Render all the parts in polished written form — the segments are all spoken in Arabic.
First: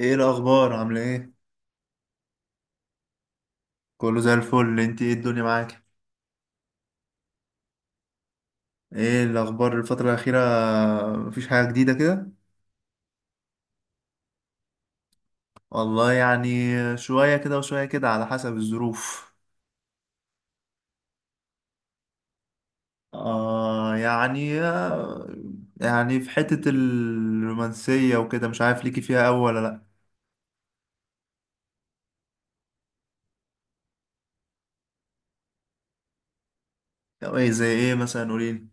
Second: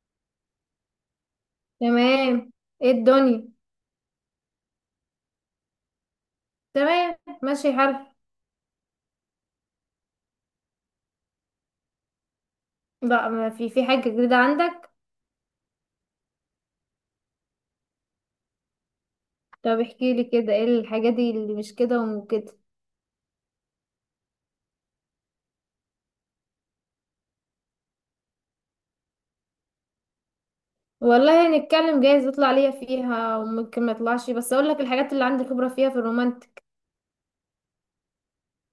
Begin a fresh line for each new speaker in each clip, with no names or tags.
ايه الاخبار؟ عامله ايه؟
تمام. ايه الدنيا؟
كله زي الفل. انت ايه الدنيا معاك؟
تمام. ماشي الحال.
ايه الاخبار الفتره الاخيره؟ مفيش حاجه جديده كده؟
بقى، ما في حاجة جديدة عندك؟
والله يعني، شويه كده وشويه كده على حسب الظروف.
طب احكي لي كده، ايه الحاجة دي اللي مش كده وكده؟
آه يعني آه، يعني في حته الرومانسيه وكده مش عارف ليكي فيها أوي ولا لا.
والله هنتكلم، جايز يطلع ليا فيها وممكن ما يطلعش، بس اقول لك الحاجات اللي عندي خبرة فيها في الرومانتك.
طب ايه، زي ايه مثلا؟ قوليلي.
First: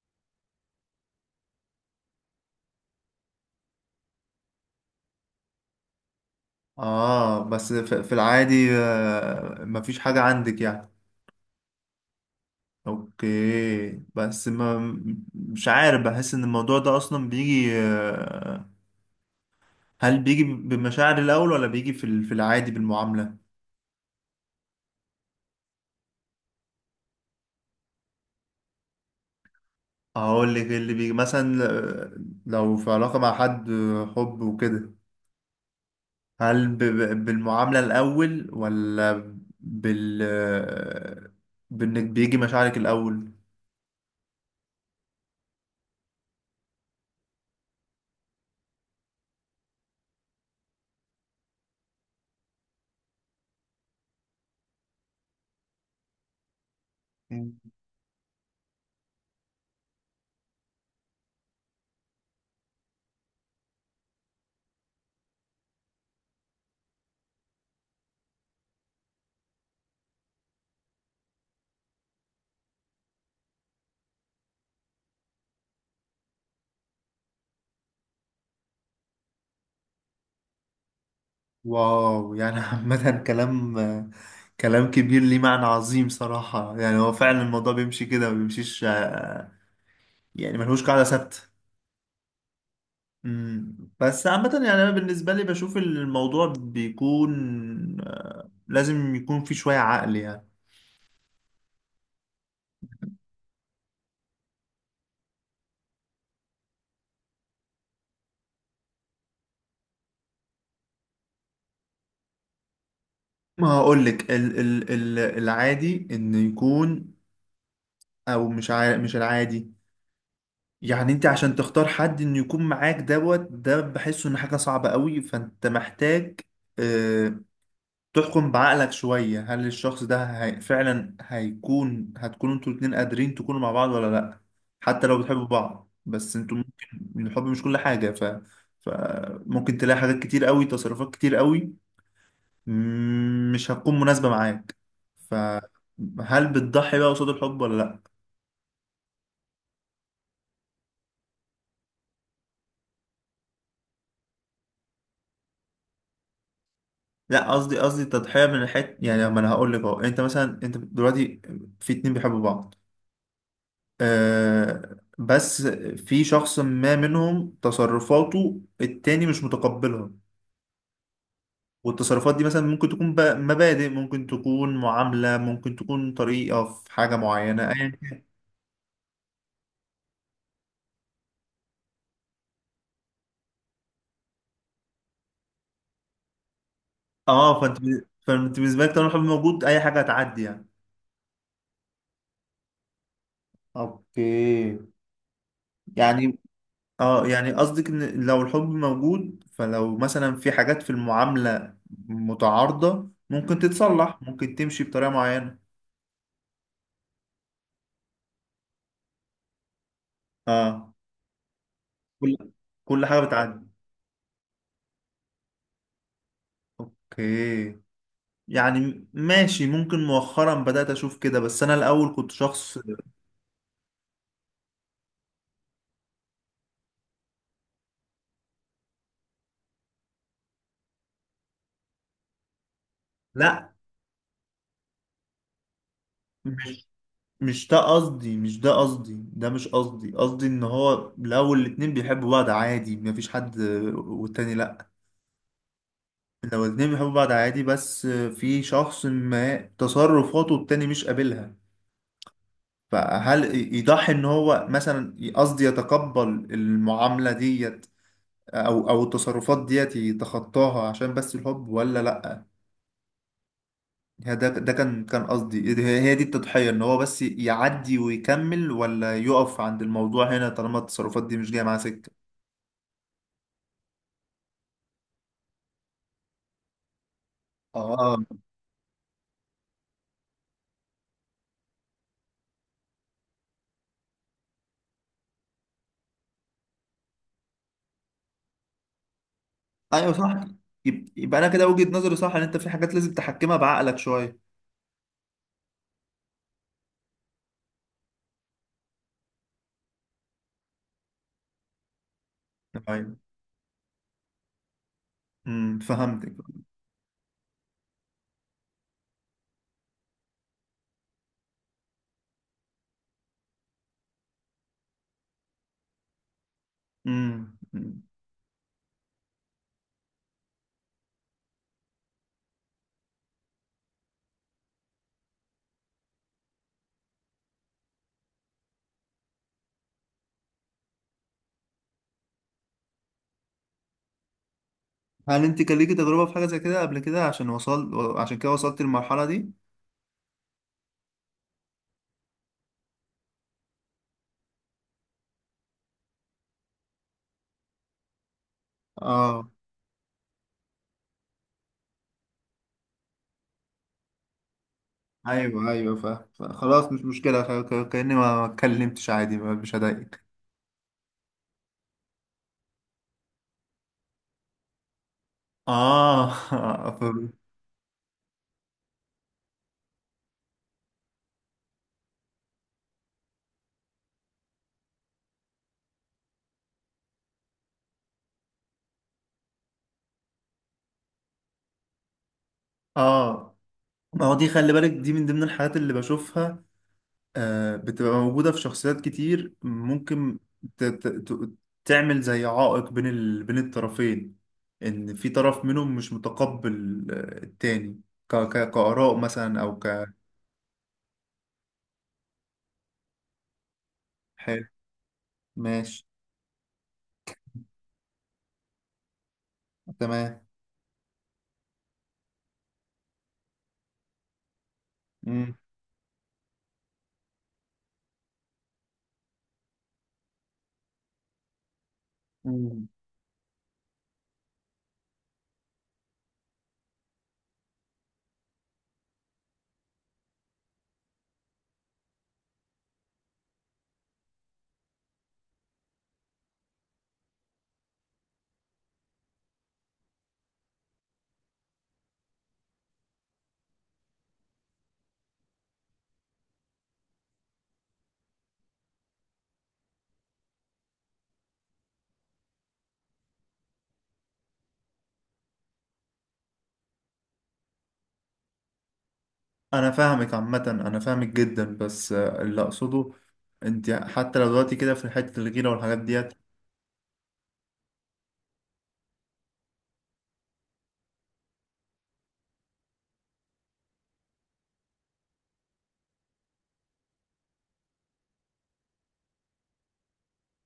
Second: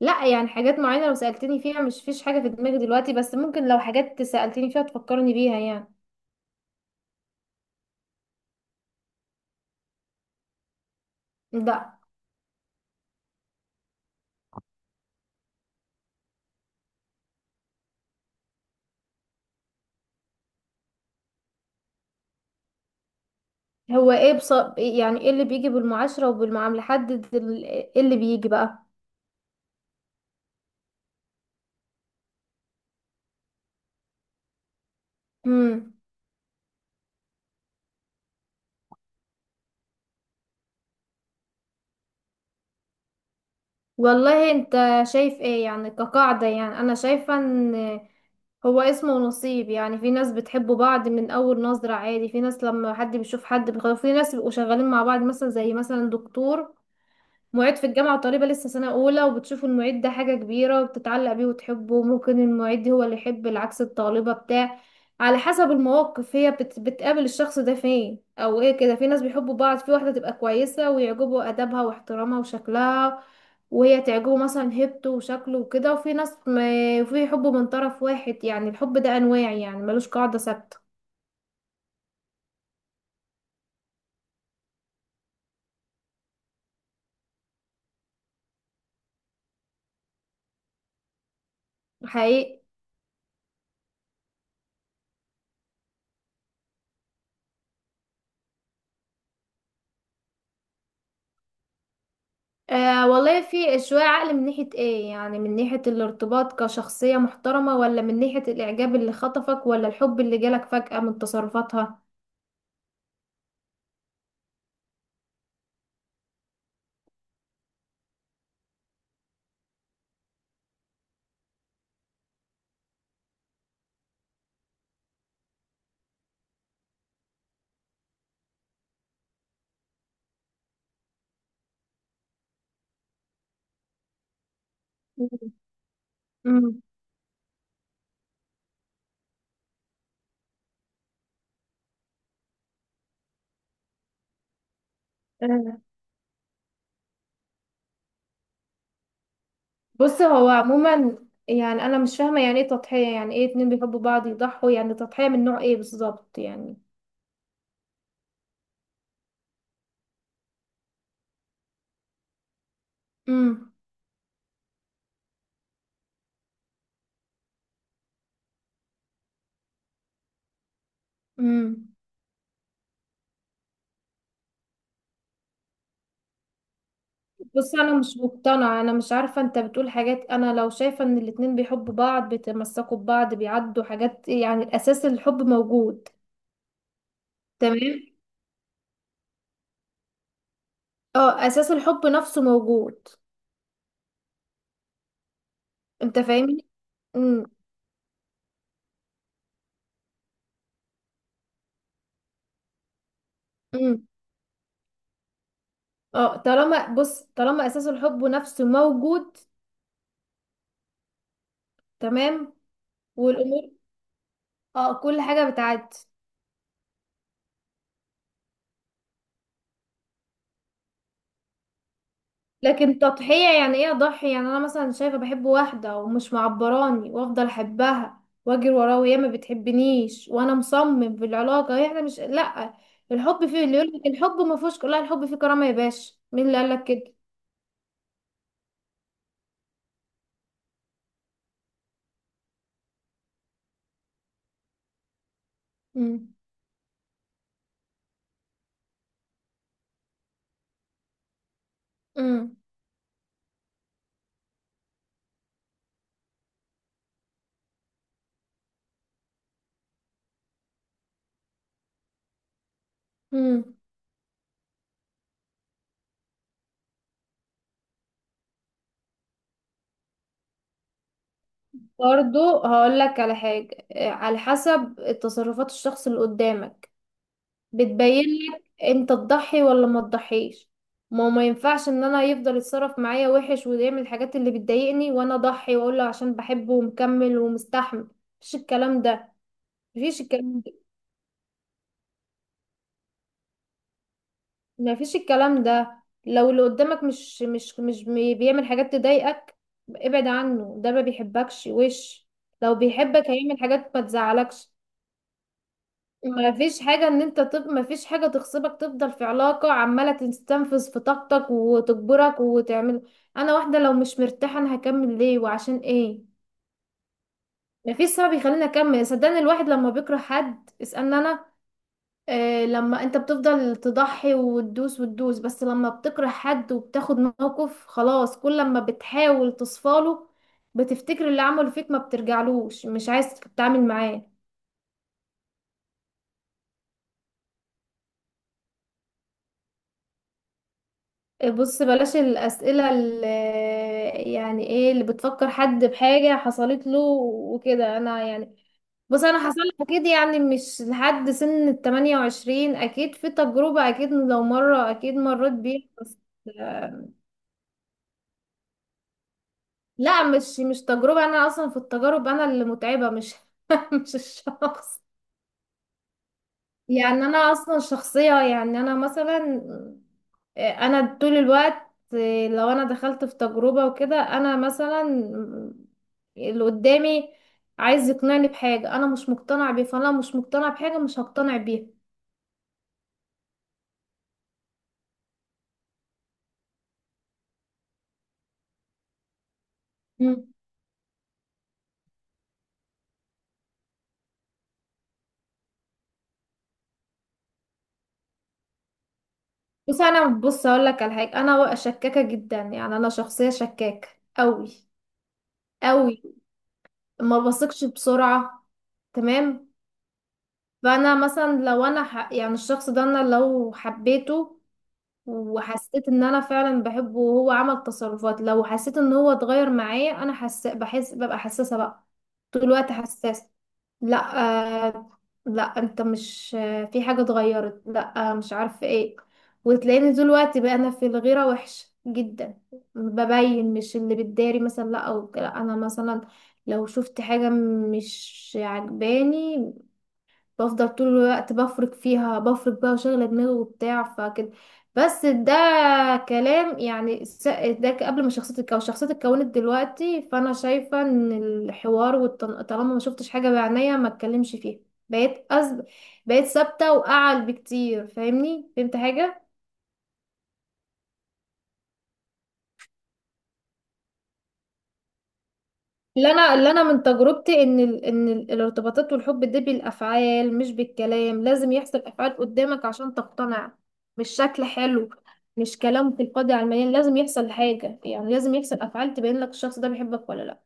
لا، يعني حاجات معينة لو سألتني فيها مش فيش حاجة في دماغي دلوقتي، بس ممكن لو حاجات سألتني فيها تفكرني بيها يعني.
اه، بس في العادي مفيش حاجه عندك يعني؟
لا.
اوكي بس ما، مش عارف بحس ان الموضوع ده اصلا بيجي، هل بيجي بمشاعر الاول ولا بيجي في العادي بالمعامله؟
هو ايه؟ بص، يعني ايه اللي بيجي بالمعاشرة وبالمعاملة؟ حدد ايه اللي بيجي.
اقول لك إيه اللي بيجي مثلا. لو في علاقه مع حد، حب وكده،
بقى.
هل بالمعامله الاول، ولا بال آه، بانك بيجي مشاعرك الاول؟
والله انت شايف ايه يعني كقاعدة؟ يعني انا شايفة ان هو اسمه نصيب. يعني في ناس بتحب بعض من اول نظرة عادي، في ناس لما حد بيشوف حد بيخاف، في ناس بيبقوا شغالين مع بعض مثلا، زي مثلا دكتور معيد في الجامعة وطالبة لسه سنة أولى وبتشوفوا المعيد ده حاجة كبيرة وبتتعلق بيه وتحبه، ممكن المعيد هو اللي يحب العكس الطالبة بتاع. على حسب المواقف هي بتقابل الشخص ده فين أو ايه كده. في ناس بيحبوا بعض، في واحدة تبقى كويسة ويعجبوا أدبها واحترامها وشكلها، وهي تعجبه مثلا هيبته وشكله وكده، وفي ناس ما... في حب من طرف واحد. يعني الحب ده أنواع، يعني ملوش قاعدة ثابتة.
واو، يعني عامة، كلام كبير ليه معنى عظيم صراحة. يعني هو فعلا الموضوع بيمشي كده ما بيمشيش، يعني ملهوش قاعدة ثابتة.
حقيقي.
بس عامة يعني أنا بالنسبة لي بشوف الموضوع بيكون لازم يكون فيه شوية عقل يعني.
آه والله، في شوية عقل من ناحية ايه؟ يعني من ناحية الارتباط كشخصية محترمة، ولا من ناحية الإعجاب اللي خطفك، ولا الحب اللي جالك فجأة من تصرفاتها؟
ما هقولك ال العادي إنه يكون، أو مش عارف، مش العادي. يعني انت عشان تختار حد انه يكون معاك دوت، ده بحسه ان حاجة صعبة قوي، فانت محتاج آه، تحكم بعقلك شوية. هل الشخص ده فعلا هيكون، هتكونوا انتوا الاتنين قادرين تكونوا مع بعض ولا لأ؟ حتى لو بتحبوا
مم.
بعض، بس انتوا
امم.
ممكن الحب مش كل حاجة، فممكن تلاقي حاجات كتير قوي، تصرفات كتير قوي مش هتكون مناسبة معاك.
آه.
فهل بتضحي بقى قصاد الحب ولا لأ؟
بص، هو عموما يعني أنا مش فاهمة يعني ايه تضحية. يعني ايه اتنين بيحبوا بعض يضحوا؟ يعني تضحية من نوع ايه بالظبط يعني؟
لأ، قصدي تضحية من الحت. يعني ما انا هقول لك اهو، انت مثلا، انت دلوقتي في اتنين بيحبوا بعض،
امم.
آه بس في شخص ما منهم تصرفاته التاني مش متقبلها.
امم.
والتصرفات دي مثلا ممكن تكون مبادئ، ممكن تكون معاملة، ممكن تكون طريقة في حاجة معينة، أيا
بص، أنا مش
كان.
مقتنعة، أنا مش عارفة، أنت بتقول حاجات. أنا لو شايفة إن الاتنين بيحبوا بعض بيتمسكوا ببعض بيعدوا حاجات، يعني الأساس الحب موجود.
اه فانت،
تمام.
فانت بالنسبة لك طالما الحب موجود أي حاجة هتعدي يعني.
اه، اساس الحب نفسه موجود.
اوكي،
انت
يعني
فاهمني؟
اه،
امم.
يعني قصدك ان لو الحب موجود، فلو مثلا في حاجات في المعاملة متعارضة، ممكن
امم.
تتصلح، ممكن تمشي بطريقة معينة.
اه، طالما بص، طالما اساس الحب نفسه موجود.
اه، كل
تمام.
كل حاجة بتعدي.
والامور، اه، كل حاجه بتعدي.
اوكي. يعني ماشي، ممكن مؤخرا بدأت اشوف كده، بس انا الاول كنت شخص.
لكن تضحيه يعني ايه اضحي؟ يعني انا مثلا شايفه بحب واحده ومش معبراني وافضل احبها واجري وراها وهي ما بتحبنيش وانا مصمم في العلاقه، هي احنا مش، لا. الحب فيه،
لا،
اللي يقول لك الحب ما فيهوش لا، الحب فيه كرامه يا باشا، مين اللي قال لك
مش
كده؟
مش ده قصدي ده مش قصدي. قصدي ان هو الاول الاتنين بيحبوا بعض عادي مفيش حد، والتاني لا،
امم.
لو الاتنين بيحبوا بعض عادي بس في شخص ما تصرفاته التاني مش قابلها،
امم.
فهل يضحي ان هو مثلا، قصدي يتقبل المعاملة ديت او التصرفات ديت يتخطاها عشان بس الحب، ولا لا؟
امم.
يعني ده كان قصدي، هي دي التضحية، ان هو بس يعدي ويكمل، ولا يقف عند الموضوع هنا طالما التصرفات دي مش جاية معاه سكة.
برضو هقول لك على حاجة، على حسب تصرفات الشخص اللي قدامك
اه،
بتبين لك انت تضحي ولا ما تضحيش. ما ينفعش ان انا يفضل يتصرف معايا وحش ويعمل الحاجات اللي بتضايقني وانا اضحي واقول له عشان بحبه ومكمل ومستحمل. مفيش الكلام ده.
ايوه
مفيش
صح.
الكلام ده.
يبقى انا كده وجهة نظري صح، ان انت في حاجات لازم تحكمها بعقلك شوية.
مفيش الكلام ده. لو اللي قدامك مش بيعمل حاجات تضايقك، ابعد عنه، ده ما بيحبكش وش. لو
ايوه،
بيحبك هيعمل حاجات ما تزعلكش.
امم، فهمتك.
ما فيش حاجة ان انت ما فيش حاجة تغصبك تفضل في علاقة عمالة تستنفذ في طاقتك وتجبرك وتعمل. انا واحدة لو مش مرتاحة انا هكمل ليه وعشان ايه؟ ما
أمم.
فيش سبب يخليني اكمل. صدقني الواحد لما بيكره حد اسألني انا. آه، لما انت بتفضل تضحي وتدوس وتدوس، بس لما بتكره حد وبتاخد موقف خلاص، كل لما بتحاول تصفاله بتفتكر اللي عمله فيك، ما بترجعلوش، مش عايز تتعامل معاه.
هل انت كان ليكي تجربة في حاجة زي كده قبل كده، عشان وصل، عشان كده وصلت للمرحلة دي؟
بص، بلاش الأسئلة اللي يعني ايه اللي بتفكر حد بحاجة حصلت له وكده انا يعني. بص، انا
اه،
حصل لي اكيد، يعني مش لحد سن الـ28 اكيد في تجربة، اكيد لو مرة اكيد مريت
ايوه
بيها
ايوه
بس.
فاهم. خلاص مش مشكلة، كأني ما اتكلمتش، عادي، مش
لا،
هضايقك.
مش تجربة، انا اصلا في التجارب انا اللي متعبة، مش مش الشخص.
اه.
يعني
ف-
انا اصلا شخصية، يعني انا مثلا، انا طول الوقت لو انا دخلت في تجربة وكده، انا مثلا اللي قدامي عايز يقنعني بحاجة انا مش مقتنع بيه، فانا لو مش مقتنع بحاجة مش هقتنع بيها.
اه، ما هو دي خلي بالك، دي من ضمن الحاجات اللي بشوفها بتبقى موجودة في شخصيات كتير. ممكن
مم.
ت- ت- ت- تعمل زي عائق بين الطرفين، إن في طرف منهم مش متقبل التاني، كآراء مثلا، أو
بس
ك.
انا، بص اقول لك على حاجة، انا شكاكة جدا، يعني انا شخصية شكاكة
حلو،
قوي
ماشي،
قوي. ما بثقش بسرعة. تمام.
تمام.
فانا مثلا لو انا يعني الشخص ده انا لو حبيته
مم.
وحسيت ان انا فعلا بحبه وهو عمل تصرفات، لو حسيت ان هو اتغير معايا انا بحس، ببقى حساسة بقى. طول
مم.
الوقت حساسة. لا. آه... لا انت مش، في حاجة اتغيرت، لا، مش عارفة ايه. وتلاقيني طول الوقت بقى انا في الغيرة وحشة جدا. ببين، مش اللي بتداري مثلا، لا. او لا انا مثلا لو شفت حاجة مش عجباني بفضل طول الوقت بفرك فيها، بفرك بقى وشغلة دماغي وبتاع فكده. بس ده كلام يعني، ده قبل ما شخصيتي تتكون. شخصيتي اتكونت دلوقتي، فانا شايفة ان الحوار طالما ما شفتش حاجة بعينيا ما اتكلمش فيها. بقيت أز... بقيت ثابتة واعل بكتير. فاهمني؟ فهمت حاجة؟
أنا فاهمك عامة، أنا فاهمك جدا، بس اللي أقصده، أنت حتى لو دلوقتي كده في حتة الغيرة والحاجات
اللي
ديت،
انا اللي انا من تجربتي ان ان الارتباطات والحب ده بالافعال مش بالكلام، لازم يحصل افعال قدامك عشان تقتنع. مش شكل حلو، مش كلام تلقائي على المليان، لازم يحصل حاجه يعني، لازم يحصل افعال تبين لك الشخص ده بيحبك ولا لا.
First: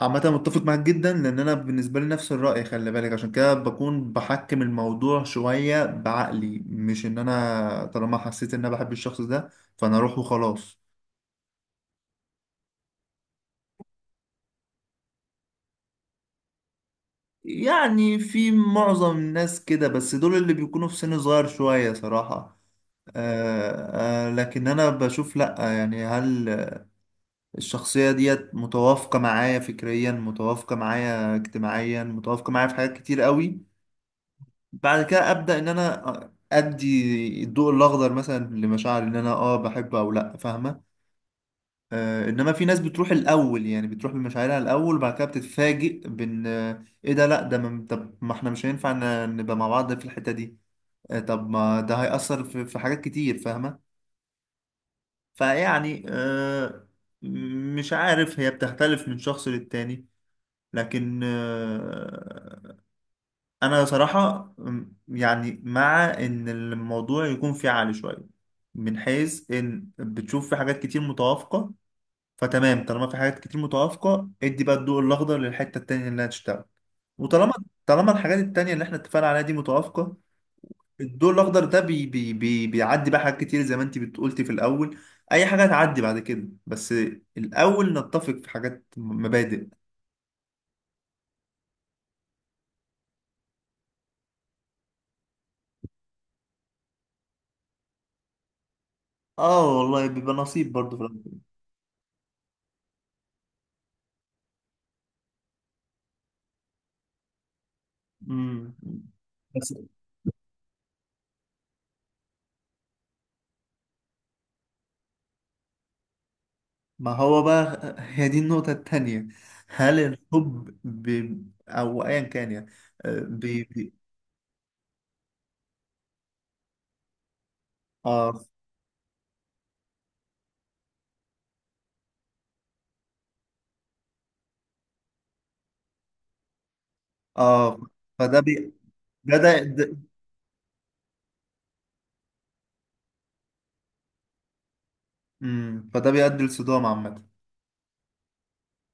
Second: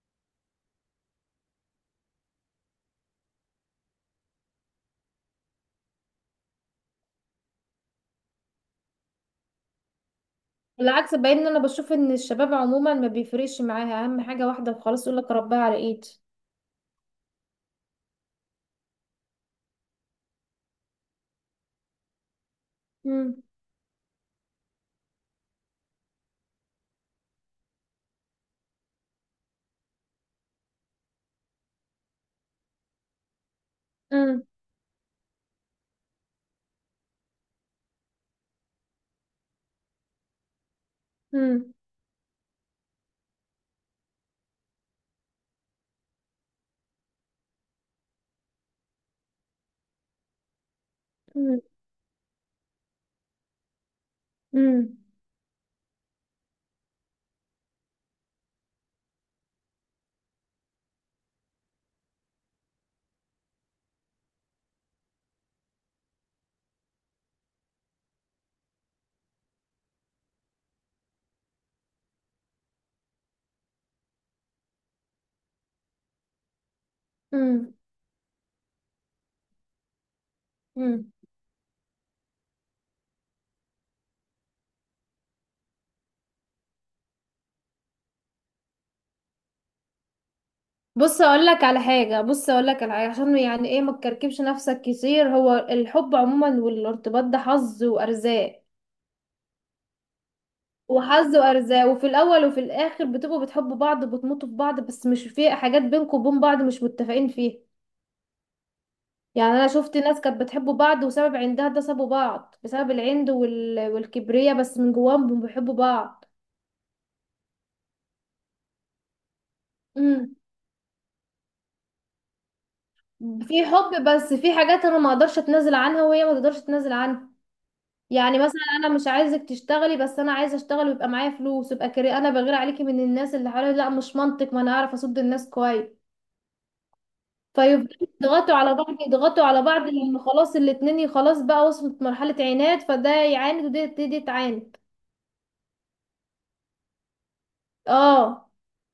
عامة متفق معاك جدا، لأن أنا بالنسبة لي نفس الرأي. خلي بالك عشان كده بكون بحكم الموضوع شوية بعقلي، مش إن أنا طالما حسيت إن أنا بحب الشخص ده فأنا أروح وخلاص.
بالعكس، باين ان انا بشوف ان الشباب عموما ما بيفرقش معاها اهم حاجه، واحده وخلاص، يقول لك ربها على ايدي.
يعني في معظم الناس كده، بس دول اللي بيكونوا في سن صغير شوية صراحة.
امم.
لكن أنا بشوف لأ. يعني هل الشخصية ديت متوافقة معايا فكريا، متوافقة معايا اجتماعيا، متوافقة معايا في حاجات كتير قوي؟
امم.
بعد كده ابدا ان انا ادي الضوء الاخضر مثلا لمشاعر ان انا اه بحب او لا، فاهمه؟ آه، انما في ناس بتروح الاول، يعني بتروح بمشاعرها الاول، وبعد كده بتتفاجئ بان ايه ده، لا ده ما طب ما احنا مش هينفع نبقى مع بعض في الحته دي. آه طب
امم.
ما ده هيأثر في حاجات كتير، فاهمه؟
امم.
فيعني آه، مش عارف، هي بتختلف من شخص للتاني. لكن انا صراحة يعني مع ان الموضوع يكون فيه عالي شوية، من حيث ان بتشوف في حاجات كتير متوافقة، فتمام، طالما في حاجات كتير متوافقة ادي بقى الضوء الاخضر للحتة التانية اللي هتشتغل. وطالما، طالما الحاجات التانية اللي احنا اتفقنا عليها دي متوافقة،
امم.
الضوء الاخضر ده بي بيعدي بقى حاجات كتير زي ما انت بتقولتي في الاول. اي حاجة هتعدي بعد كده، بس الاول نتفق في حاجات مبادئ.
بص اقول لك على حاجه، بص اقول لك على حاجه، عشان يعني ايه ما تكركبش نفسك كتير. هو الحب عموما والارتباط ده حظ وارزاق،
اه والله بيبقى نصيب برضه في
وحظ
الاول.
وارزاق، وفي الاول وفي الاخر بتبقوا بتحبوا بعض وبتموتوا في بعض، بس مش في حاجات بينكم وبين بعض مش متفقين فيها.
أمم.
يعني انا شفت ناس كانت بتحب بعض وسبب عندها ده سابوا بعض بسبب العند والكبرياء، بس من جواهم بيحبوا بعض.
ما هو بقى، هي دي النقطة التانية. هل
امم.
الحب أو أيا كان يعني، آه، بي...
في
بي...
حب، بس في حاجات انا ما اقدرش اتنازل عنها وهي ما تقدرش تتنازل عنها. يعني
آه
مثلا انا مش عايزك تشتغلي، بس انا عايزه اشتغل ويبقى معايا فلوس، يبقى كري، انا بغير عليكي من الناس اللي حواليا، لا مش منطق، ما انا اعرف اصد الناس كويس.
آه.
فيفضلوا
فده
يضغطوا على بعض،
ده
يضغطوا
ده
على بعض،
ده-
لان خلاص الاتنين خلاص بقى وصلت مرحله عناد، فده يعاند ودي دي تعاند.
فده بيؤدي لصدام عامة.
اه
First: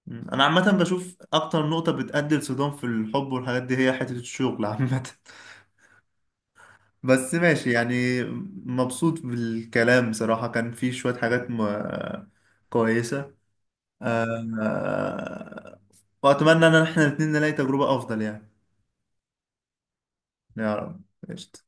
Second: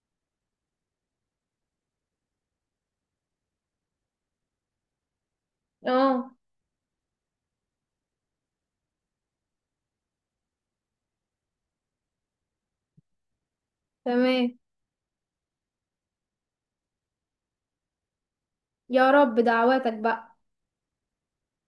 مم. أنا عامة بشوف أكتر نقطة بتؤدي لصدام في الحب والحاجات دي، هي حتة الشغل عامة.
اه
بس ماشي يعني. مبسوط بالكلام بصراحة، كان في شوية حاجات كويسة، آه...
تمام.
آه، وأتمنى إن إحنا الاتنين نلاقي تجربة أفضل يعني.
يا رب دعواتك بقى.
يا رب. قشطة.